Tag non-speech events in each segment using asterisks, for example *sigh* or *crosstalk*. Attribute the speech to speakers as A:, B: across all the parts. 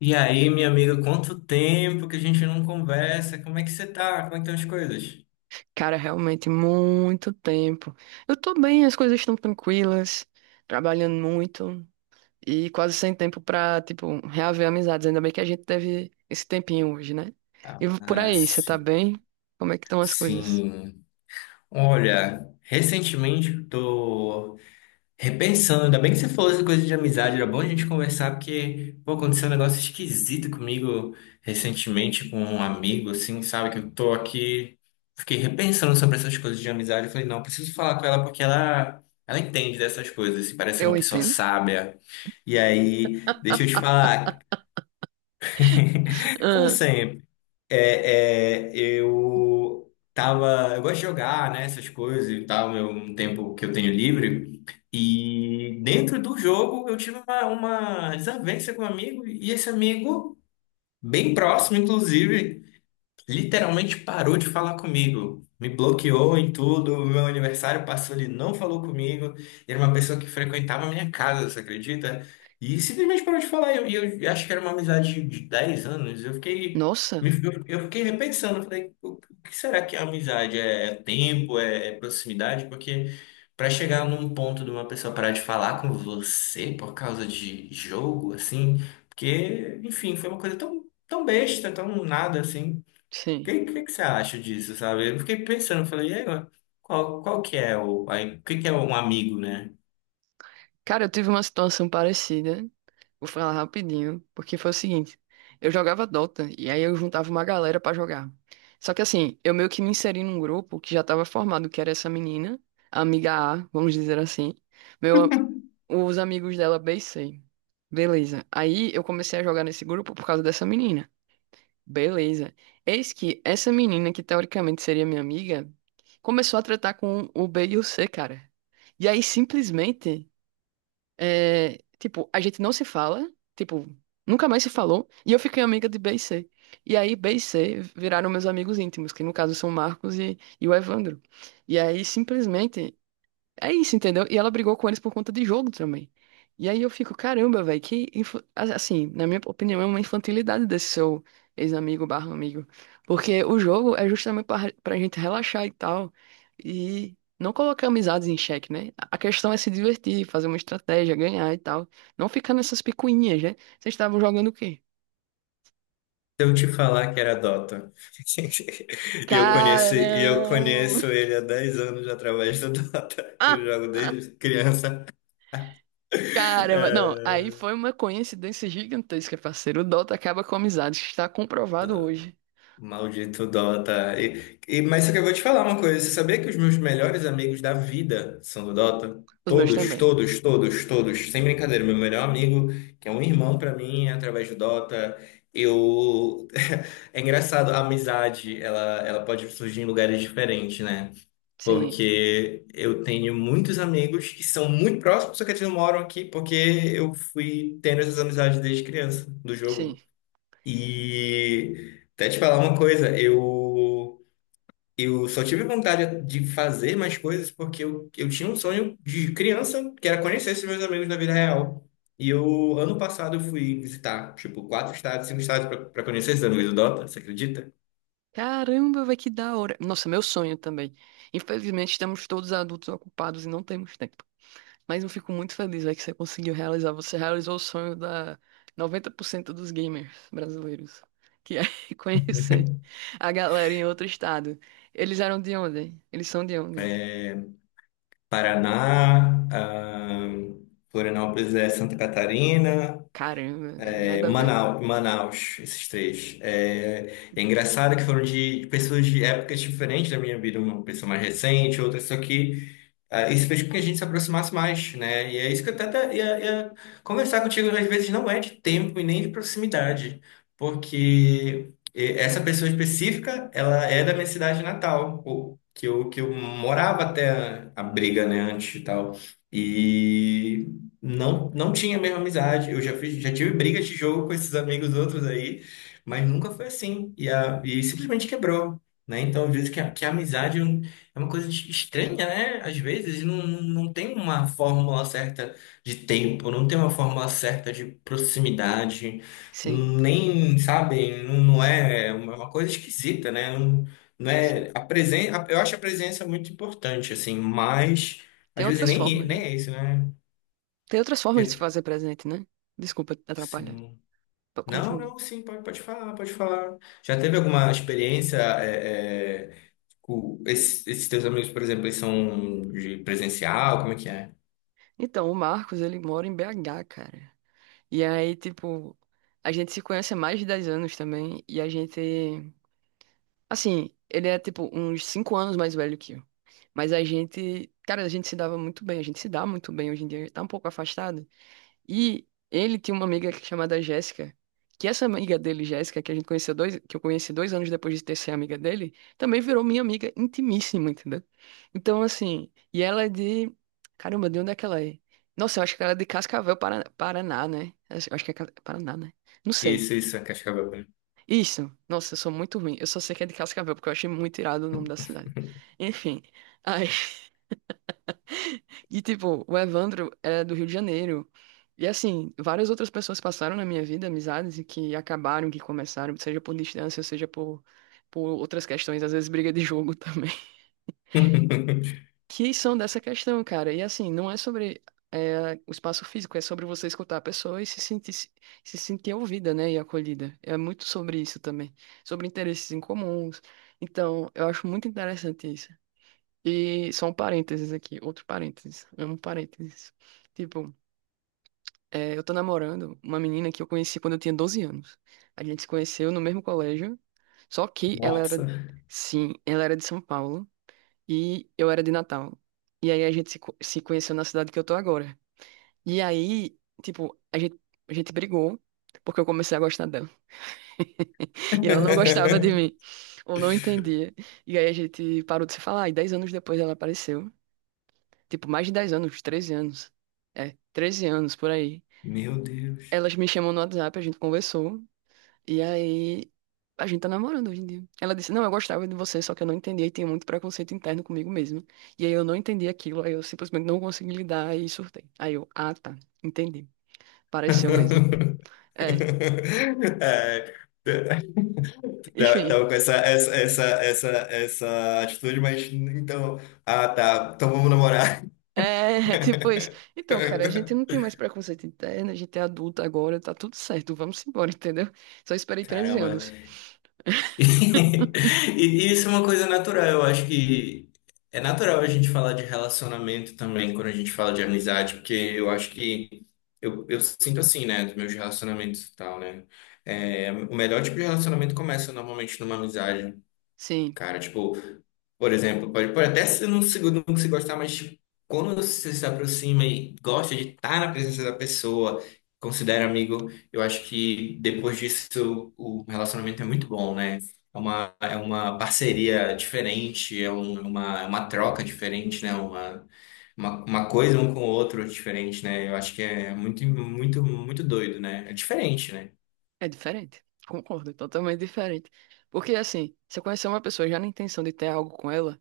A: E aí, minha amiga, quanto tempo que a gente não conversa? Como é que você tá? Como é que estão as coisas?
B: Cara, realmente muito tempo. Eu tô bem, as coisas estão tranquilas, trabalhando muito e quase sem tempo pra, tipo, reaver amizades. Ainda bem que a gente teve esse tempinho hoje, né? E por
A: Ah,
B: aí, você tá
A: sim.
B: bem? Como é que estão as coisas?
A: Sim. Olha, recentemente eu tô repensando, ainda bem que você falou essa coisa de amizade, era bom a gente conversar, porque, pô, aconteceu um negócio esquisito comigo recentemente com um amigo, assim, sabe? Que eu tô aqui, fiquei repensando sobre essas coisas de amizade. Eu falei, não, eu preciso falar com ela porque ela entende dessas coisas, assim, parece ser uma
B: Eu
A: pessoa
B: entendo. *laughs*
A: sábia. E aí, deixa eu te falar. *laughs* Como
B: Ah,
A: sempre, eu tava, eu gosto de jogar, né, essas coisas e tal, é um tempo que eu tenho livre, e dentro do jogo eu tive uma desavença com um amigo, e esse amigo, bem próximo, inclusive, literalmente parou de falar comigo, me bloqueou em tudo. O meu aniversário passou, ele não falou comigo. Era uma pessoa que frequentava a minha casa, você acredita? E simplesmente parou de falar. E eu acho que era uma amizade de 10 anos. Eu fiquei,
B: nossa,
A: eu fiquei repensando, eu falei, o que será que é amizade? É É tempo? É, é proximidade? Porque para chegar num ponto de uma pessoa parar de falar com você por causa de jogo, assim, porque, enfim, foi uma coisa tão, tão besta, tão nada assim
B: sim.
A: que você acha disso, sabe? Eu fiquei pensando, falei, e agora? Qual, qual que é o, aí, o que que é um amigo, né?
B: Cara, eu tive uma situação parecida. Vou falar rapidinho, porque foi o seguinte: eu jogava Dota e aí eu juntava uma galera pra jogar. Só que assim, eu meio que me inseri num grupo que já tava formado, que era essa menina, a amiga A, vamos dizer assim, meu, os amigos dela B e C. Beleza. Aí eu comecei a jogar nesse grupo por causa dessa menina. Beleza. Eis que essa menina, que teoricamente seria minha amiga, começou a tratar com o B e o C, cara. E aí simplesmente. É, tipo, a gente não se fala, tipo, nunca mais se falou, e eu fiquei amiga de B e C. E aí B e C viraram meus amigos íntimos, que no caso são o Marcos e o Evandro. E aí simplesmente é isso, entendeu? E ela brigou com eles por conta de jogo também. E aí eu fico, caramba, velho, assim, na minha opinião, é uma infantilidade desse seu ex-amigo barra amigo. Porque o jogo é justamente pra gente relaxar e tal. E não colocar amizades em xeque, né? A questão é se divertir, fazer uma estratégia, ganhar e tal. Não ficar nessas picuinhas, né? Vocês estavam jogando o quê?
A: Se eu te falar que era Dota, *laughs* e eu
B: Caramba!
A: conheço ele há 10 anos através do Dota, eu jogo
B: *laughs*
A: desde criança.
B: Caramba, não, aí
A: *laughs*
B: foi uma coincidência gigantesca, parceiro. O Dota acaba com amizades, está comprovado hoje.
A: Maldito Dota. E, mas só que eu vou te falar uma coisa. Você sabia que os meus melhores amigos da vida são do Dota?
B: Os meus
A: Todos,
B: também.
A: todos, todos, todos. Sem brincadeira. Meu melhor amigo, que é um irmão pra mim, é através do Dota. Eu... *laughs* É engraçado, a amizade, ela pode surgir em lugares diferentes, né?
B: Sim,
A: Porque eu tenho muitos amigos que são muito próximos, só que eles não moram aqui, porque eu fui tendo essas amizades desde criança, do
B: sim.
A: jogo. E até te falar uma coisa, eu só tive vontade de fazer mais coisas porque eu tinha um sonho de criança, que era conhecer esses meus amigos na vida real. E eu, ano passado, eu fui visitar, tipo, 4 estados, 5 estados para conhecer esses amigos do Dota, você acredita?
B: Caramba, vai que da hora. Nossa, meu sonho também. Infelizmente, estamos todos adultos ocupados e não temos tempo. Mas eu fico muito feliz, véi, que você conseguiu realizar. Você realizou o sonho da 90% dos gamers brasileiros, que é *laughs* conhecer a galera em outro estado. Eles eram de onde? Eles são de onde?
A: É, Paraná, ah, Florianópolis é Santa Catarina.
B: Caramba, velho,
A: É,
B: nada a ver.
A: Manaus, esses três. É, é engraçado que foram de pessoas de épocas diferentes da minha vida, uma pessoa mais recente, outra, só que ah, isso fez com que a gente se aproximasse mais, né? E é isso que eu até ia, ia conversar contigo, às vezes não é de tempo e nem de proximidade, porque eh, essa pessoa específica, ela é da minha cidade natal, que eu morava até a briga, né, antes e tal. E não, não tinha a mesma amizade. Eu já fiz, já tive brigas de jogo com esses amigos outros aí, mas nunca foi assim. E, a, e simplesmente quebrou. Né? Então, eu vejo que a amizade é uma coisa estranha, né? Às vezes não, não tem uma fórmula certa de tempo, não tem uma fórmula certa de proximidade,
B: Sim.
A: nem, sabe, não, não é uma coisa esquisita, né? Não, não
B: Sim.
A: é a presença. Eu acho a presença muito importante, assim, mas
B: Tem
A: às vezes
B: outras
A: nem,
B: formas,
A: nem
B: né?
A: é isso, né?
B: Tem outras
A: Já,
B: formas de se fazer presente, né? Desculpa atrapalhar.
A: assim, não,
B: Continue.
A: não, sim, pode, pode falar, pode falar. Já teve alguma experiência, é, é, com esses, esses teus amigos, por exemplo, eles são de presencial, como é que é?
B: Então, o Marcos, ele mora em BH, cara. E aí, tipo, a gente se conhece há mais de 10 anos também. E a gente, assim, ele é, tipo, uns 5 anos mais velho que eu. Mas a gente, cara, a gente se dava muito bem. A gente se dá muito bem hoje em dia. Tá um pouco afastado. E ele tinha uma amiga chamada Jéssica, que essa amiga dele, Jéssica, que a gente conheceu dois, que eu conheci 2 anos depois de ter sido amiga dele, também virou minha amiga intimíssima, entendeu? Então, assim, e ela é de. Caramba, de onde é que ela é? Nossa, eu acho que ela é de Cascavel, Paraná, Paraná, né? Eu acho que é Paraná, né? Não sei.
A: Isso, é Cascavel mesmo.
B: Isso. Nossa, eu sou muito ruim. Eu só sei que é de Cascavel, porque eu achei muito irado o nome da cidade. Enfim. Aí. E, tipo, o Evandro é do Rio de Janeiro. E, assim, várias outras pessoas passaram na minha vida, amizades, e que acabaram, que começaram, seja por distância, seja por outras questões, às vezes briga de jogo *laughs* também,
A: *laughs*
B: que são dessa questão, cara. E, assim, não é sobre o espaço físico, é sobre você escutar a pessoa e se sentir ouvida, né, e acolhida. É muito sobre isso também, sobre interesses em comuns. Então, eu acho muito interessante isso. E só um parênteses aqui, outro parênteses, amo parênteses. Tipo, eu tô namorando uma menina que eu conheci quando eu tinha 12 anos. A gente se conheceu no mesmo colégio, só que ela era,
A: Nossa.
B: sim, ela era de São Paulo e eu era de Natal. E aí a gente se conheceu na cidade que eu tô agora. E aí, tipo, a gente brigou porque eu comecei a gostar dela. *laughs* E ela não gostava de
A: *laughs*
B: mim, ou não entendia. E aí a gente parou de se falar, e 10 anos depois ela apareceu. Tipo, mais de 10 anos, 13 anos. 13 anos por aí.
A: Meu Deus.
B: Elas me chamam no WhatsApp, a gente conversou. E aí, a gente tá namorando hoje em dia. Ela disse, não, eu gostava de você, só que eu não entendia e tinha muito preconceito interno comigo mesmo. E aí eu não entendi aquilo, aí eu simplesmente não consegui lidar e surtei. Aí eu, ah, tá, entendi. Pareceu mesmo.
A: *laughs*
B: É,
A: É, tava
B: enfim.
A: com essa, essa, essa, essa, essa atitude, mas então. Ah, tá. Então vamos namorar.
B: *laughs* Tipo isso. Então, cara, a
A: *laughs*
B: gente não tem mais preconceito interno, a gente é adulta agora, tá tudo certo, vamos embora, *laughs* entendeu? Só esperei 13
A: Caramba.
B: anos.
A: *laughs* E, e isso é uma coisa natural. Eu acho que é natural a gente falar de relacionamento também quando a gente fala de amizade, porque eu acho que. Eu sinto assim, né, dos meus relacionamentos e tal, né? É, o melhor tipo de relacionamento começa normalmente numa amizade.
B: Sim,
A: Cara, tipo, por exemplo, pode, pode até se não se gostar, mas tipo, quando você se aproxima e gosta de estar na presença da pessoa, considera amigo, eu acho que depois disso o relacionamento é muito bom, né? É uma parceria diferente, é é uma troca diferente, né? Uma coisa um com o outro diferente, né? Eu acho que é muito, muito, muito doido, né? É diferente, né?
B: é diferente. Concordo, é totalmente diferente. Porque, assim, você conhecer uma pessoa já na intenção de ter algo com ela,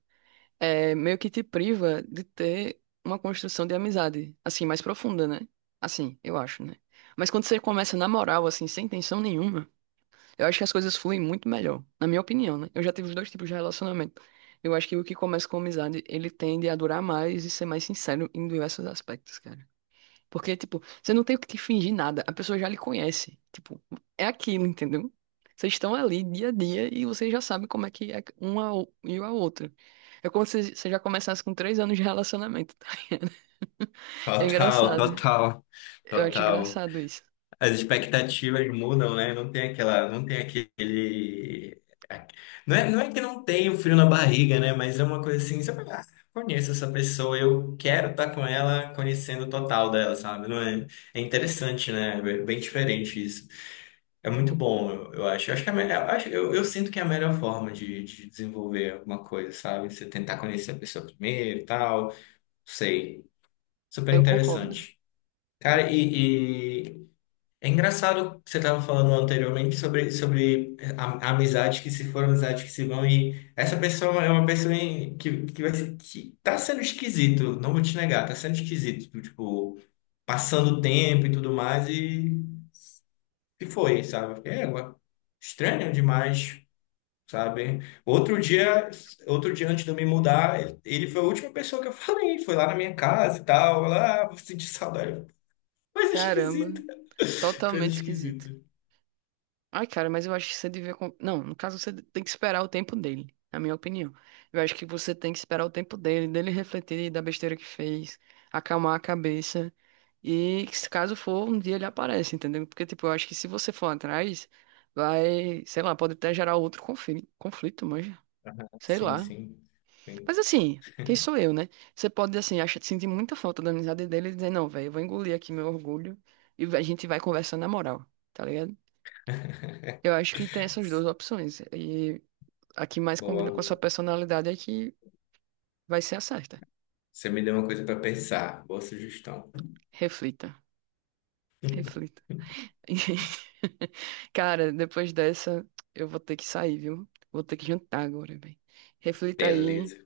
B: meio que te priva de ter uma construção de amizade, assim, mais profunda, né? Assim, eu acho, né? Mas quando você começa na moral, assim, sem intenção nenhuma, eu acho que as coisas fluem muito melhor, na minha opinião, né? Eu já tive os dois tipos de relacionamento. Eu acho que o que começa com amizade, ele tende a durar mais e ser mais sincero em diversos aspectos, cara. Porque, tipo, você não tem o que te fingir nada. A pessoa já lhe conhece. Tipo, é aquilo, entendeu? Vocês estão ali dia a dia e você já sabe como é que é uma e a outra. É como se você já começasse com 3 anos de relacionamento, tá ligado? *laughs* É
A: Total,
B: engraçado.
A: total,
B: Eu acho
A: total.
B: engraçado isso.
A: As expectativas mudam, né? Não tem aquela, não tem aquele. Não é, não é que não tem o frio na barriga, né? Mas é uma coisa assim, você fala, ah, conheço essa pessoa, eu quero estar com ela, conhecendo o total dela, sabe? Não é, é interessante, né? É bem diferente isso. É muito
B: Co-
A: bom, eu acho. Eu acho que é a melhor, eu sinto que é a melhor forma de desenvolver alguma coisa, sabe? Você tentar conhecer a pessoa primeiro e tal. Sei. Super
B: Eu concordo.
A: interessante.
B: Eu
A: Cara,
B: concordo.
A: e é engraçado que você estava falando anteriormente sobre, sobre a amizade que se foram, amizades que se vão, e essa pessoa é uma pessoa que, que tá sendo esquisito, não vou te negar, tá sendo esquisito, tipo, passando o tempo e tudo mais, e foi, sabe? É, ué, estranho demais, sabe? Outro dia antes de eu me mudar, ele foi a última pessoa que eu falei, foi lá na minha casa e tal, lá, ah, vou sentir saudade. Coisa
B: Caramba,
A: esquisita, *laughs* coisa
B: totalmente esquisito.
A: esquisita.
B: Ai, cara, mas eu acho que você devia. Não, no caso você tem que esperar o tempo dele, na minha opinião. Eu acho que você tem que esperar o tempo dele, dele refletir da besteira que fez, acalmar a cabeça. E que se caso for, um dia ele aparece, entendeu? Porque, tipo, eu acho que se você for atrás, vai, sei lá, pode até gerar outro conflito, conflito, manja. Sei
A: Sim,
B: lá.
A: sim. Sim.
B: Mas assim, quem sou eu, né? Você pode, assim, acha, sentir muita falta da amizade dele e dizer, não, velho, eu vou engolir aqui meu orgulho e a gente vai conversar na moral, tá ligado?
A: *laughs*
B: Eu acho que tem essas duas opções. E a que mais combina com a sua
A: Boa.
B: personalidade é que vai ser a certa.
A: Você me deu uma coisa para pensar. Boa sugestão.
B: Reflita, reflita. *laughs* E, cara, depois dessa, eu vou ter que sair, viu? Vou ter que jantar agora, bem. Reflita aí
A: Beleza.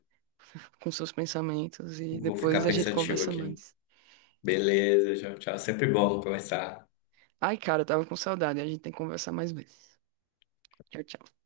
B: com seus pensamentos e
A: Vou ficar
B: depois a gente
A: pensativo
B: conversa
A: aqui.
B: mais.
A: Beleza, tchau, tchau. Sempre bom conversar.
B: Ai, cara, eu tava com saudade. A gente tem que conversar mais vezes. Tchau, tchau.